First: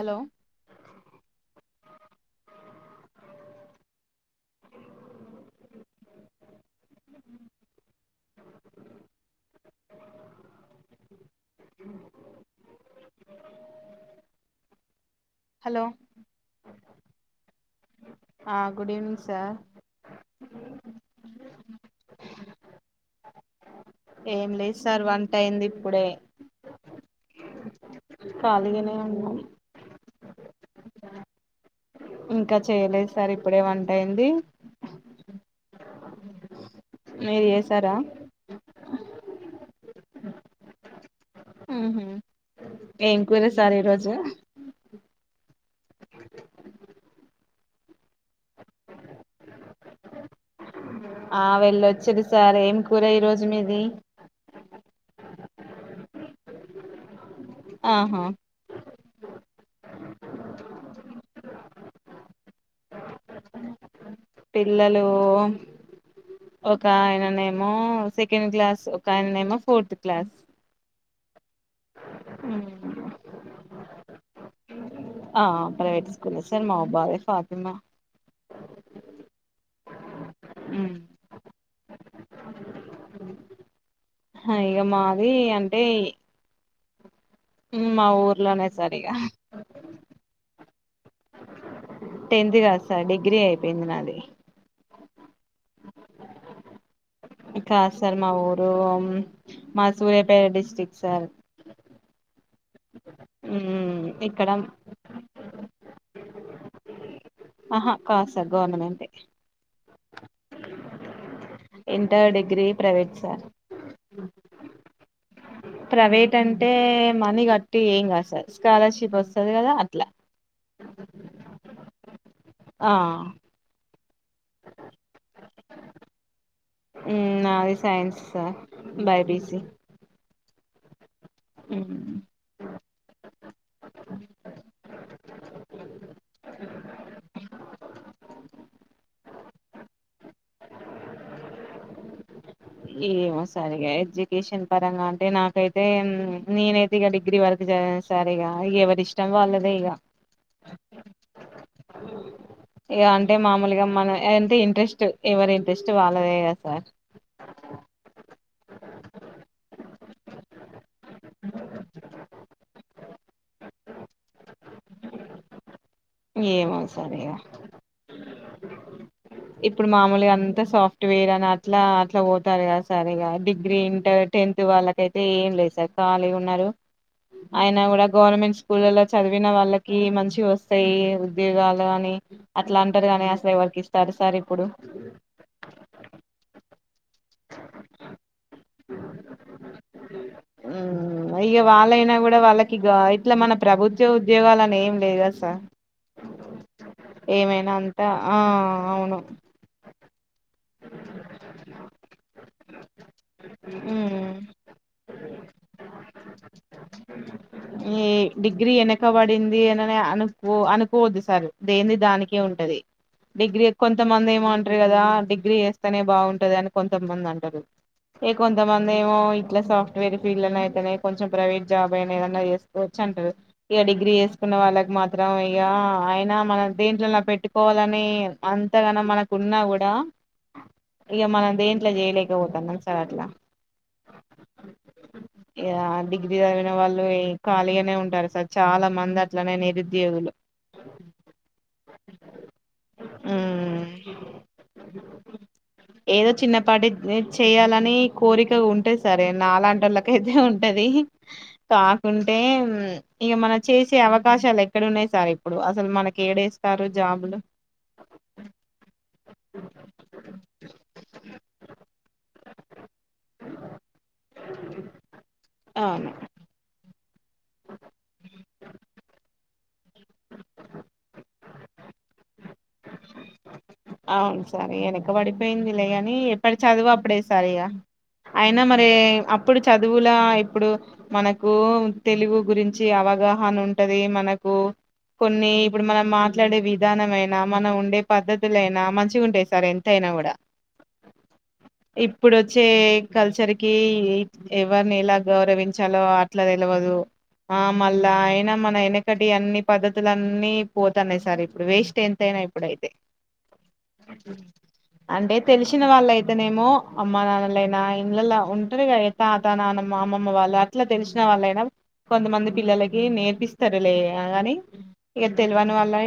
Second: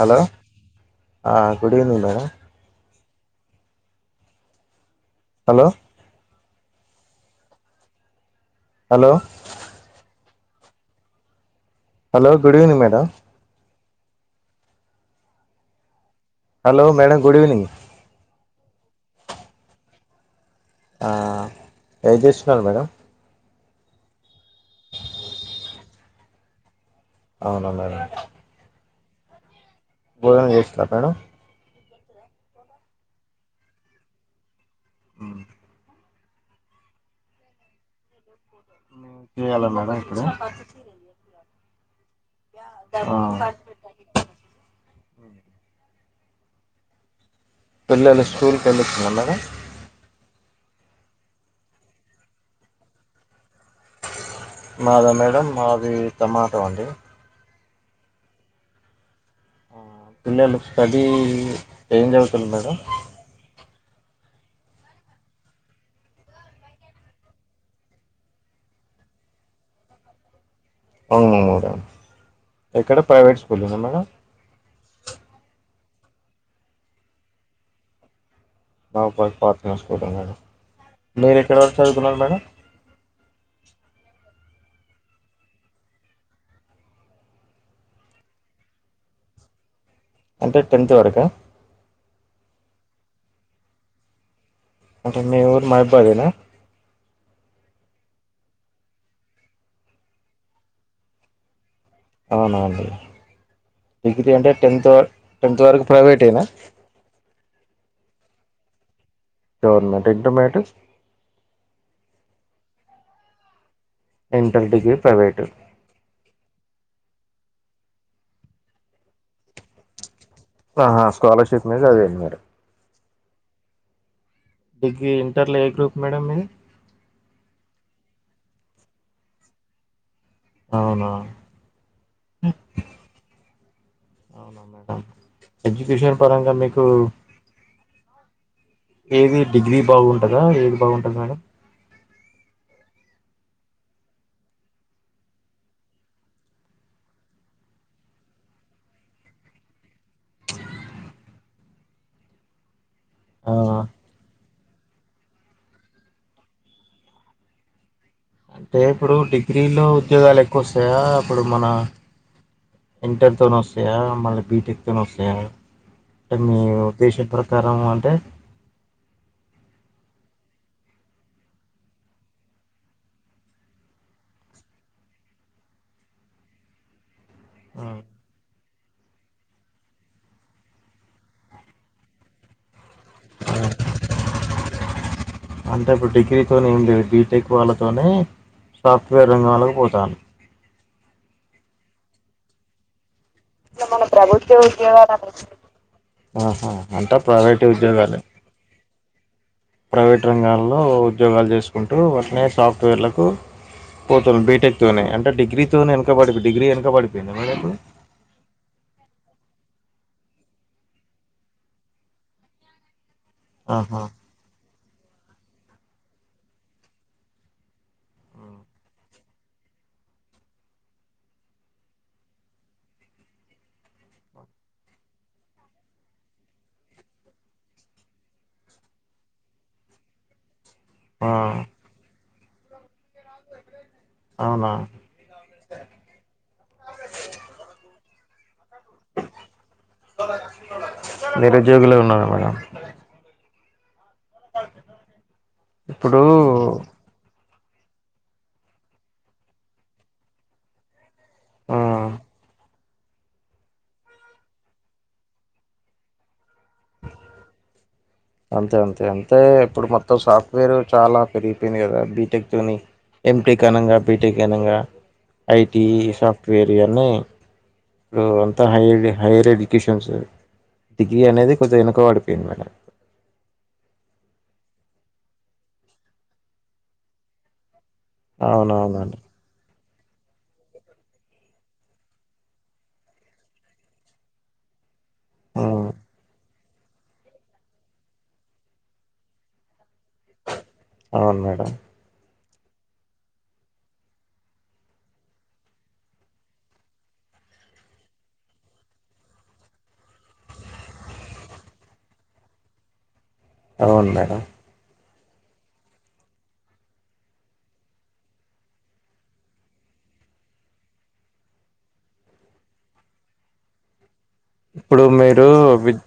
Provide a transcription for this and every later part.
Hello ఆ good evening ma'am. అ hello hello hello good evening madam. Hello hello madam good evening. ఆ good evening sir. ఆ ఏం చేస్తున్నారు మేడమ్. ఏం లేదు సార్ వంట అయింది ఇప్పుడే, అవున మేడం. ఖాళీ గానే ఉన్నా చేస్డ [unintelligible] ఇంకా చేయలేదు సార్ ఇప్పుడే వంట అయింది. మీరు చేసారా చేయాలా మేడం ఇప్పుడు, హుహు ఏం కూర ఆ సార్ ఈరోజు పిల్లలు స్కూల్కి వెళ్ళతున్నార మేడం. ఆ వెళ్ళొచిరు సార్ ఏం కూర ఈ రోజు మీది. మాదా మేడం. మాది టమాటో అండి. ఆహా పిల్లలు స్టడీ ఏం చదువుతున్నారు మేడం. పిల్లలు ఒక ఆయననేమో సెకండ్ క్లాస్ ఒక ఆయననేమో ఫోర్త్ క్లాస్. అవునా ఎక్కడ ప్రైవేట్ స్కూల్ లోనా మేడమ్ ఆ ప్రైవేట్ స్కూల్ సార్ మా బాబే ఫాతిమా నాంపల్లి ఫాతిమా స్కూలా మేడం మీరు ఎక్కడ వరకు చదువు నారు మేడం అయో మావి అంటే ఉమ్ మా ఊర్లోనే సరిగా టెన్త్ వరక టెన్త్ కాదు సార్ డిగ్రీ అయిపోయింది నాది అంటే మీ ఊరు మహబూబ్నగర్ ఏనా కాదు సార్ మా ఊరు మా ఊరు సూర్యాపేట డిస్టిక్ సార్ అవునఅండి డిగ్రీ ఇక్కడ అంటే టెన్త్ టెన్త్ వరకు ప్రైవేట్ యేన ఆహా కాదు సార్ గవర్నమెంట్ గవర్నమెంట్ టెన్త్మ్యాట్రెస్ inter degree private sir inter degree private private అంటే మనీ కట్టి ఏం కాదు సార్ స్కాలర్షిప్ వస్తుంది కదా అట్లా ఆహా స్కాలర్షిప్ మీద చదివింది మరే ఆ డిగ్రీ ఇంటర్ లో ఏ గ్రూప్ మేడం మీది నాది సైన్స్ సార్ బైపిసి అవునా అవునా ఎడ్యుకేషన్ పరంగా మీకు ఏది డిగ్రీ బాగున్నా- ఉంటందా ఏది బాగుంటది మేడం ఏమో సరిగా ఎడ్యుకేషన్ పరంగా అంటే నాకైతే నేనైతే ఇక డిగ్రీ వరకు చదిన సరిగా ఎవరి ఇష్టం వాళ్ళదే ఇక ఇ అంటే ఆ మామూలుగా మనం ఏంటి ఇంట్రెస్ట్ ఎవరి ఇంట్రెస్ట్ వాళ్ళదే కద సార్ అ అంటే ఇప్పుడు డిగ్రీలో ఉద్యోగాలు ఎక్కువ వస్తాయా అప్పుడు మన ఇంటర్తో వస్తాయా మళ్ళీ బీటెక్తో వస్తాయా మీ ఏమో సార్ ఉద్దేశం ఇగ ప్రకారం అంటే ఇప్పుడు మామూలుగా అ సాఫ్ట్వేర్ అని అట్లా అట్లా పోతారు కదా సరిగా డిగ్రీ ఇంటర్ టెన్త్ వాళ్ళకయితే ఏం లేదు సార్ ఖాళీ ఉన్నారు అయినా ఆ కూడా గవర్నమెంట్ స్కూలలో చదివిన వాళ్ళకి మంచి వస్తు వస్తాయి ఉద్యోగాలు అని అట్లాంటి అంటే ఇప్పుడు డిగ్రీతోనే ఏం లేదు బీటెక్ వాళ్ళతోనే సాఫ్ట్వేర్ రంగం లో కి పోతారు ఉ ఇక వాళ్ళైనా కూడా వాళ్ళకి ఇట్లా మన ప్రభుత్వ ఉద్యోగాలుని ఏం లేదా సార్ ఆహా అంటా ప్రైవేట్ ఉద్యోగాలే ను ప్రైవేట్ రంగాల్లో ఉద్యోగాలు చేసుకుంటూ వాటినే సాఫ్ట్వేర్లకు ఉమ్ పోతరు బీటెక్తోనే అంటే డిగ్రీతోనేనుకబడి అంటే డిగ్రీ వెనుక పడిపోయింద మరి ఇప్పుడు దిఅననే అనుకో అనుకోవద్దు సార్ దెంది దానికే ఉంటది డిగ్రీ ఏ ఆహా కొంత మంది ఏమో అంటారు కదా రా డి్ డిగ్రీ చేస్తేనే బాగుంటది అని కొంతమంది అంటారు ఇగ కొంతమంది ఏమో ఇట్లా సాఫ్ట్వేర్ ఫీల్డ్ అయితేనే కొంచెం ప్రైవేట్ జాబ్ అయినా ఏదైనా చేసుకోవచ్చు అంటారు ఇగ డిగ్రీ చేసుకున్న వాళ్ళకి మాత్రం ఇగ అయినా మన దేంట్లో పెట్టుకోవాలని అంతగానం మనకు ఉన్నా కూడా ఇగ ఆ మనం దేంట్ల చేయలే పోతం కదా సార్ అట్లా అవునా ఇగ డిగ్రీ చదివిన వాళ్ళు ఖాళీగానే ఉంటారు సార్ చాలా మంది అట్లనే నిరుద్యోగులు నిరుద్యోగులే ఉన్నారా మేడం [inaudible] ఇప్పుడు ఏదో చిన్నపాటి చేయాలని కోరికగ ఉంటది సార్ ఇగ నాలాంటోళ్ళకైతే ఉంటది ఆ కాకుంటే ఇగ మనం చేసే అవకాశాలు ఎక్కడ ఉన్నాయి సార్ ఇప్పుడు అసలు మనకి ఏడేస్ అంతే అంతే అంతే ఇప్పుడు మొత్ సాఫ్ట్వేర్ చాలా పెరిగిపోయింది కదా బీటెక్ తోని ఎటెక్ అనగా బీటెక్ అనగా ఐటి అవును సాఫ్ట్వేర్ ఇయ్ అన్ని డు అంత హైర్ హైరడి కిషన్ సార్ డిగ్రీ అనేది కొంచం వెనుకబడిపోయింది మేడం అవును సార్ వెనక పడిపోయిందిలేగాని ఎప్పుటి చదువు అప్పుడే సార్ ఇగ అయినా మరే అవునవునండి అప్పుడు చదు చదువుల ఇప్పుడు మనకు తెలుగు గురించి అవగాహన ఉంటది మనకు కొన్ని ఇప్పుడు ఉమ్ మనం మాట్లాడే వీద్ విధానమైనా మనం ఉండే పద్ధతులుయినా మంచిగంటాయి సార్ ఎంతైనా కూడా అవును మేడం వచ్చే కల్చర్ కి ఎవరిని ఎలా గౌరవించాలో అట్లా తెలువదు ఆ మళ్ళా అయినా మన వెనకటి అన్ని పద్ధతులన్నీ పోతాన్నాయి సార్ ఇప్పుడు వేస్ట్ ఎంతైనా ఇప్పుడైతే అవును మేడం అంటే తెలిసిన వాళ్ళ అయితేనేమో అమ్మ నాన్నలైనా ఇడ్లల్ల ఉంటారు కద తాత నానమ్మ అమ్మమ్మ వాళ్ళు అట్లా తెలిసిన వాళ్ళైనా కొంతమంది పిల్లలకి నేర్పిస్తారులే గని ఇప్పుడు మీరు విద్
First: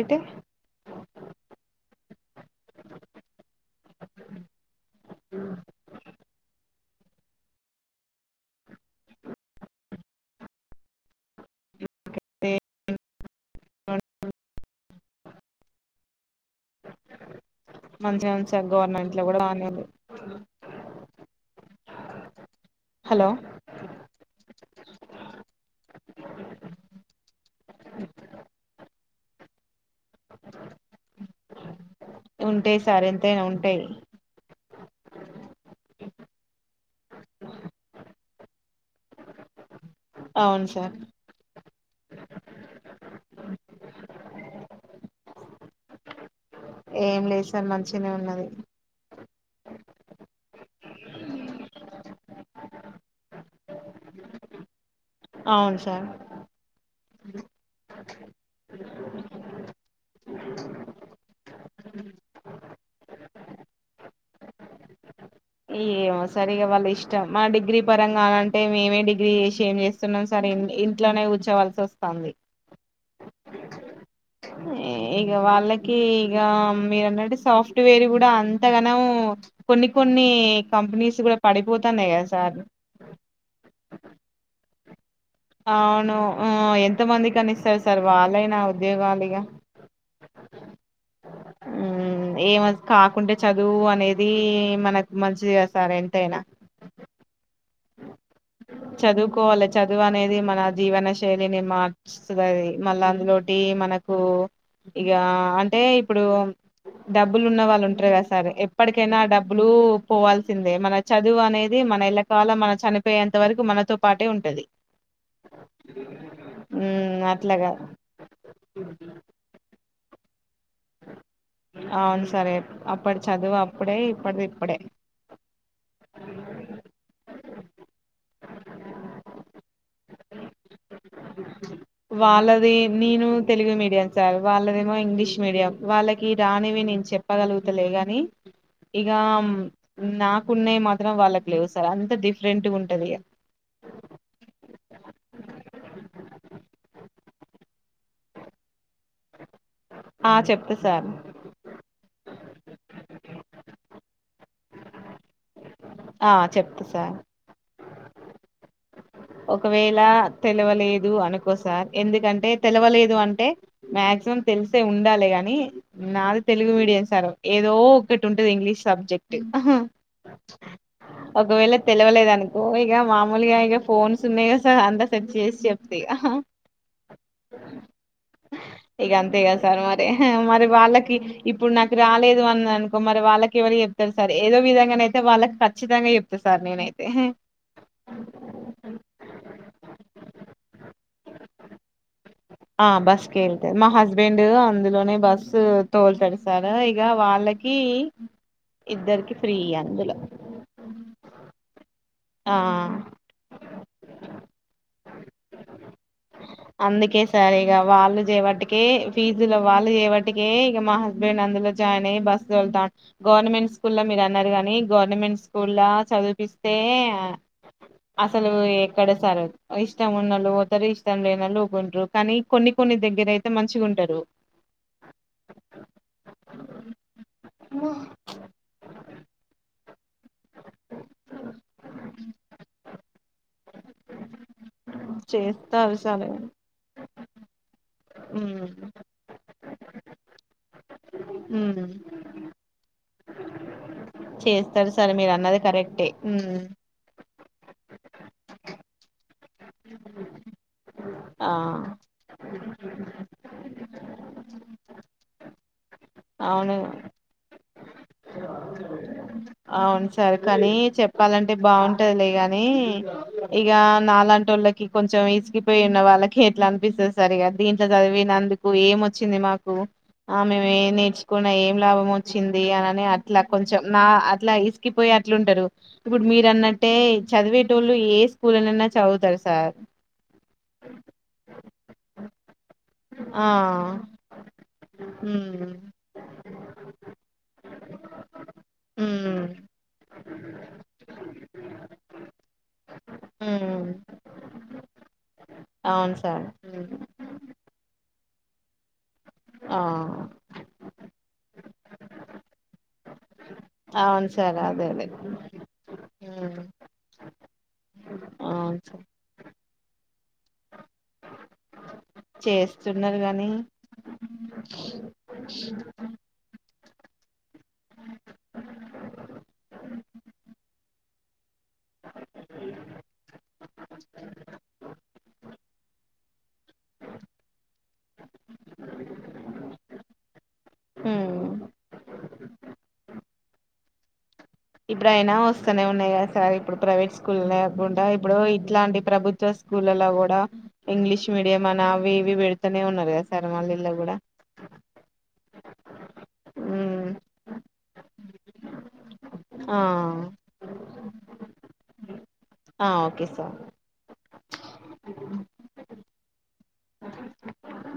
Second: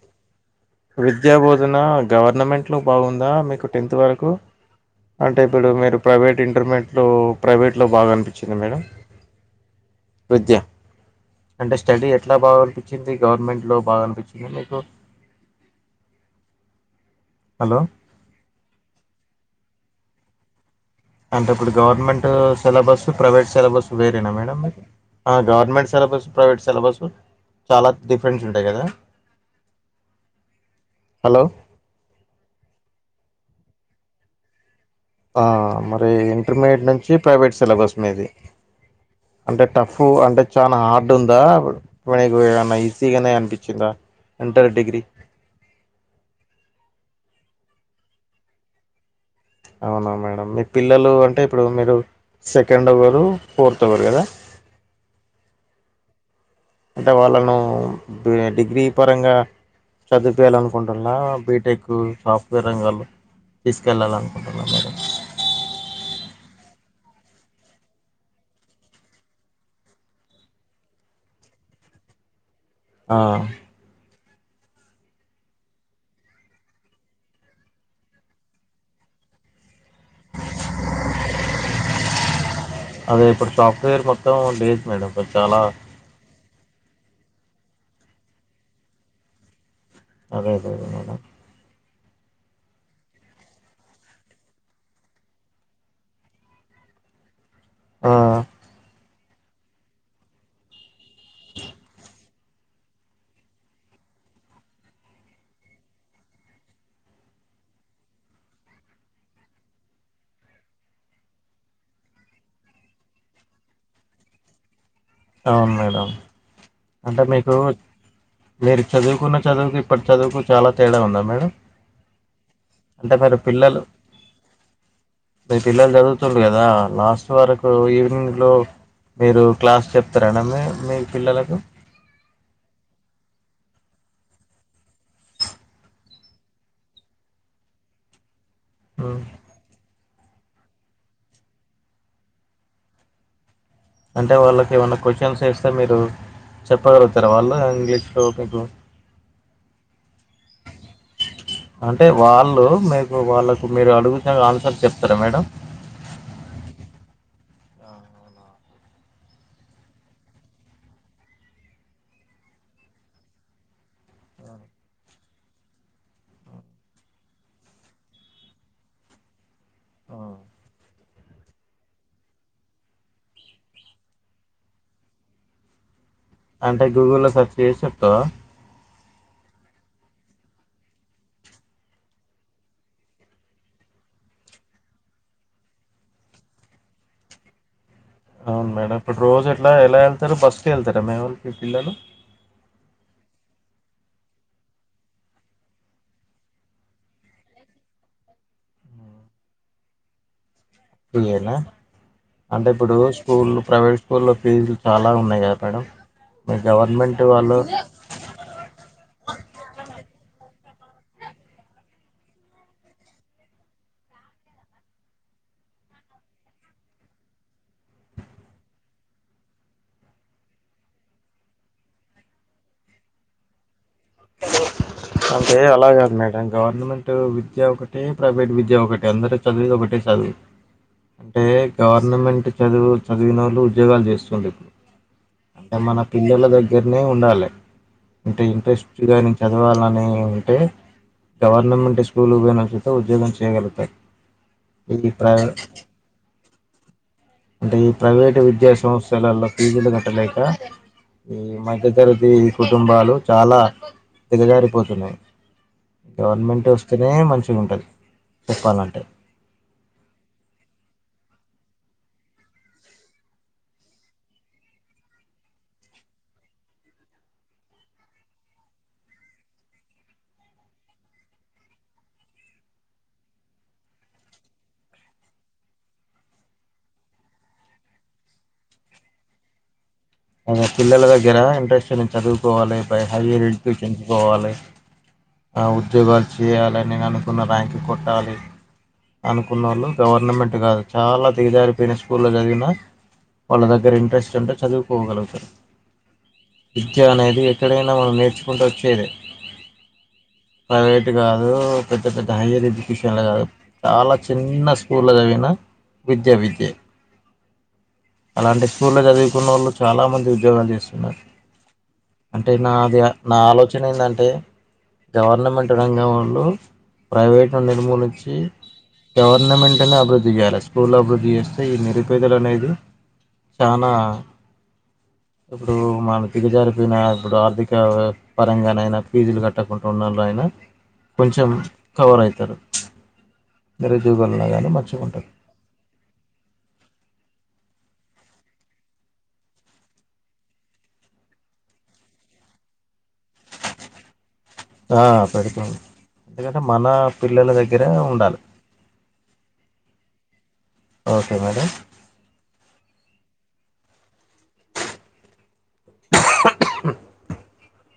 విద్యా బోధన గవర్నమెంట్ లో బాగుందా మీకు టెన్త్ వరకు అంటే ఇప్పుడు మీరు ప్రైవేట్ ఇంటర్మీడియట్లో ప్రైవేట్లో బాగా అనిపించింది మేడం విద్య అంటే స్టడీ ఎట్లా బాగానిపించింది గవర్నమెంట్ లో బాగా అనిపించింద మీకు సో మంచి మంచి గవర్నమెంట్ లో కూడా రాలేదు అవున అంటే ఇప్పుడు government syllabus hello private syllabus వేరేనా మేడం మీకు గవర్నమెంట్ సిలబస్ ప్రైవేట్ సిలబస్ చాలా డిఫరెన్స్ ఉంటాయి కదా హలో ఉంటాయి సార్ ఎంతైనా ఉంటాయి ఆ మరి ఇంటర్మీడియట్ నుంచి ప్రైవేట్ సిలబస్ మీది అంటే టఫ్ అంటే అవును చనా సార్ హార్డ్ ఉందా కి [unintelligible] న్నా ఈజీగానే అనిపించిందా ఇంటర్ డిగ్రీ ఏం లేదు సార్ మంచిగానే ఉన్నది అవునా మేడం మీ పిల్లలు అంటే ఇప్పుడు మీరు సెకండ్ ఒకరు ఫోర్త్ ఒకరు కదా అవును సార్ అంటే వాళ్ళను డిగ్రీ పరంగా చదివిపేయాలినుకుంటున్నార బీటెక్ సాఫ్ట్వేర్ రంగాల్లో తీసుకెళ్ళాల్లల అనుకుంటున్నార ఏమో సార్ వాళ్ళ ఇష్టం మా డిగ్రీ పరంగా అంటే మేమే డిగ్రీ చేసి ఏం చేస్తున్నాం సార్ ఇంట్లోనే కూర్చోవలసి వస్తాంది ఆ ఇక వాళ్ళకి ఇక మీరన్నట్టు సాఫ్ట్వేర్ కూడా అంతగానొ కొన్ని కొన్ని కంపెనీస్ కూడా పడిపోతాన్నాయి కదా సార్ తేర్ కీ వత్తం డీప్ మేడం ఇప్పుడు చాలా అవును ఉ ఎంత మంది కని ఇస్తారు సార్ వాళ్ళైనా ఉద్యోగాలు యిగా అదే అదే మేడం ఏమ్ కాకుంటే చదువు అనేది మనకు మంచిదే సార్ ఎంతైనా ఆ ఆ కోవాల్ల చదువు అనేది మన జీవన శై నినీ మా వస్తుదాని మళ్ళ అందులోటి మనకు ఇగా అంటే ఇప్పుడు డబ్బులు ఉన్న వాళ్ళు ఉంటారు కదా సార్ ఎప్పటికైనా డబ్బులు పోవాల్సిందే మన చదువు అనేది మన లా చాలా మన చనిపోయేంత వరకు మనతో పాటే ఉంటది అవును మేడం ఉమ్ అంటే మీకు అట్లాగా మీరు చదువుకున్న చదువుకి ఇప్పటి చదువుకు చాలా తేడా ఉందా మేడం అవును సార్ అంటే అప్పడి మీరు చదువు పిల్లలు అప్పుడే ఇప్పటిది ఇప్పుడే మీ పిల్లలు చదువుతుండ్రు కదా లాస్ట్ వరకు ఈవినింగ్ లో మీరు క్లాస్ చెప్తారా మీ పిల్లలకు వాళ్ళది నేను తెలుగు మీడియం సార్ వాళ్ళదేమో ఇంగ్లీష్ మీడియం వాళ్ళకి రానివి నేను చెప్పగలుగుతలే కానీ ఇగ అమ్ నాకున్నయి మాత్రం వాళ్ళకు లేవు సార్ అంత డిఫరెంట్ ఉంటది. అంటే వాళ్ళకి ఏమైనా క్వశ్చన్స్ వేస్తే మీరు చెప్పగలుగుతర వాళ్ళు ఇంగ్లీష్లో మీకు ఆ చెప్త సార్ అంటే వాళ్ళు మీకు వాళ్ళకు మీరు అడుగుతే ఆన్సర్ చెప్తరా మేడం ఆ చెప్త సార్ అవునా. ఒకవేళ తెలివలేదు అనుకోసార్ ఎందుకంటే తెలివలేదు అంటే మాక్సిమం తెలిసే ఉండాలి గని నాది తెలుగు మీడియం సార్ ఏదో ఒకక్కటి ఉంటది ఇంగ్లీష్ సబ్జెక్ట్ ఊహు ఆ ఒకవేళ తెలివలేదనుకో ఇగ మామూలుగా ఇగా ఫోన్స్ ఉన్నాయి గా సార్ అంతా సెట్ చేసి చెప్ అంటే గూగుల్లో లో సెర్చ్ చేసి చెప్తవా ఇగ అంతే గ సార్ మరి మరి వాళ్ళకి ఇప్పుడు నాకు రాలేదు అన్న అనుకో మరి వాళ్ళకి ఇవళ చెప్తారు సార్ ఏదో విధంగాన అయితే వాళ్ళకి ఖచ్చితంగా జెప్తా సార్ నేనైతే అవును మేడం ఇప్పుడు రోజు ఎట్లా ఎలా ఎల్తరు బస్కే వెళ్తరా మీ వోల్లు మీ పిల్లలు ఆ బస్ కె వెళ్తే మా హస్బెండ్ అందులోనే బస్ తోల్తడు సర్ ఇగ వాళ్ళకి ఇద్దరికి ఫ్రీ అందులో ఫ్రీ యేనా ఆ అంటే ఇప్పుడు స్కూలు ప్రైవేట్ స్కూల్లో ఫీజులు చాలా ఉన్నాయి గదా మేడం మీ అందుకే గవర్నమెంట్ సార్ వాళ్ళు ఇక వాళ్ళు చేయబట్టికే ఫీజులో వాళ్ళు చేయబట్టికే మా హస్బెండ్ అందులో జాయిన్ అయ్యి బస్సు తోలుతాండు గవర్నమెంట్ స్కూల్ లో మీరు అన్నరు గని గవర్నమెంట్ స్కూల్ లా చదువు పిస్తే అసలు ఎక్కడ సర్ ఇష్టం ఉన్నోళ్లు పోతరు ఇష్టం లేనోళ్ళ ఊకుంట్రూ కానీ కొన్ని కొన్ని దగ్గర అయితే మంచిగా ఉం అంటే అలాగాదు మేడం గవర్నమెంట్ విద్య ఒకటే ప్రైవేట్ విద్య ఒకటే అందరు చదివిది ఒకటె అవి అంటే గవర్నమెంట్ చదువు చదివినోళ్ళు ఉద్యోగాలు చేస్తుంది ఇప్పుడు అంటే చేస్తారు మన సరే పిల్లల దగ్గరనే ఉండాలి అంటే ఉమ్ ఇంట్రెస్ట్ చదవాలని ఉంటే ఉమ్ గవర్నమెంట్ స్కూల్ పోయిన సుత ఉద్యోగం చేయగలుగుతారు చేస్తారు ఈ సరే మీరు ప్రై అన్నది కరెక్టే ఉమ్ అంటే ఈ ప్రైవేటు విద్యా సంస్థలల్ల ఫీజులు గట్టలేక ఈ ఆ మధ్య తరగతీ కుటుంబాలు చాలా దిగజారిపోతున్నాయి గవర్నమెంట్ అవును వస్తేనే మంచిగా ఉంటది చెప్పాలంటే అవును సార్ కనీ చెప్పాలంటే బావుంటదిలే ని ఇక నాలాంటి వాళ్ళకి కొంచెం ఇసిగిపోయి ఉన్న వాళ్ళకి ఎట్లా అనిపిస్తుంది సార్ ఇక దీంట్లో చదివినందుకు ఏమొచ్చింది మాకు ఆ మేము ఏ నేర్చుకున్న ఏం లాభం వచ్చింది అనిని అట్లా కొంచెం నా అట్లా ఇసుకిపోయి అట్లుంటారు ఇప్పుడు మీరు అన్నట్టే చదివేటోళ్ళు ఏ స్కూల నన్న చదువుతారు సార్ అదే హైయర్ ఆ ఎడ్యుకేషన్ కి పోవాలి ఉమ్ ఉద్యోగాలు చేయాలిని అనుకున్న ర్యాంక్ కొట్టాలి ఉమ్ అనుకున్నోళ్ళు గవర్నమెంట్ కాదు చాలా దగజారిపోయిన స్కూల్లో చదివినా వాళ్ళ ఉమ్ దగ్గర ఇంట్రెస్ట్ ఉంటే చదువు పోగలుగుతరు అవును సార్ ఉమ్ విద్య అనేది ఎక్కడైనా మనం నేర్చుకుంట వచ్చేది ఆ ప్రైవేట్ గాద్ అ పెద్ద పెద్ద హైయర్ ఎజ్జుకేషన్ చాలా అవును సార్ చిన్న అదే అదే స్కూల్ల చదివిన విద్యా ఉమ్ విద్యే అలాంటి అవును సార్. స్కూల్ల్లో చదువుకున్నోళ్ళు చాలా మంది ఉద్యోగాలు చేస్తున్నారు అంటే నాది చేస్తున్నారు నా గానీ ఆలోచన ఏందంటే గవర్నమెంట్ రంగం వొళ్ళు ప్రైవేట్ ను నిర్మూలించి గవర్నమెంట్ ని అభివృద్ధి చేయాలి స్కూల్ అభివృద్ధి చేస్తే ఈ నిరుపేదలు అనేది చానా ఇప్పుడు మన దిగజారిపోయిన ఇప్పుడు ఆర్థిక పరంగా నైనా ఫీజులు గట్టకుండా ఉన్నల్లు అయినా హ్మ్ కొంచెం కవర్ ఐతరు మరే జూగాల్లో ఇప్పుడు అయినా వస్తూనే ఉన్నాయి కదా సార్ ఇప్పుడు ప్రైవేట్ స్కూల్ అకుడా ఇప్పుడు ఇట్లాంటి ప్రభుత్వ స్కూళ్లో కూడా ఇంగ్లీష్ మీడియం అని అవి ఇవి పెడుతూనే ఉన్నారు కదా సార్ మళ్ళ ఇల్లో కూడా ఆ పెడుతుంది ఎందుకంటే మన హ్మ్ పిల్లల దగ్గరే ఉండాలి ఆ ఓకే మేడం ఆ ఓకే సార్ అ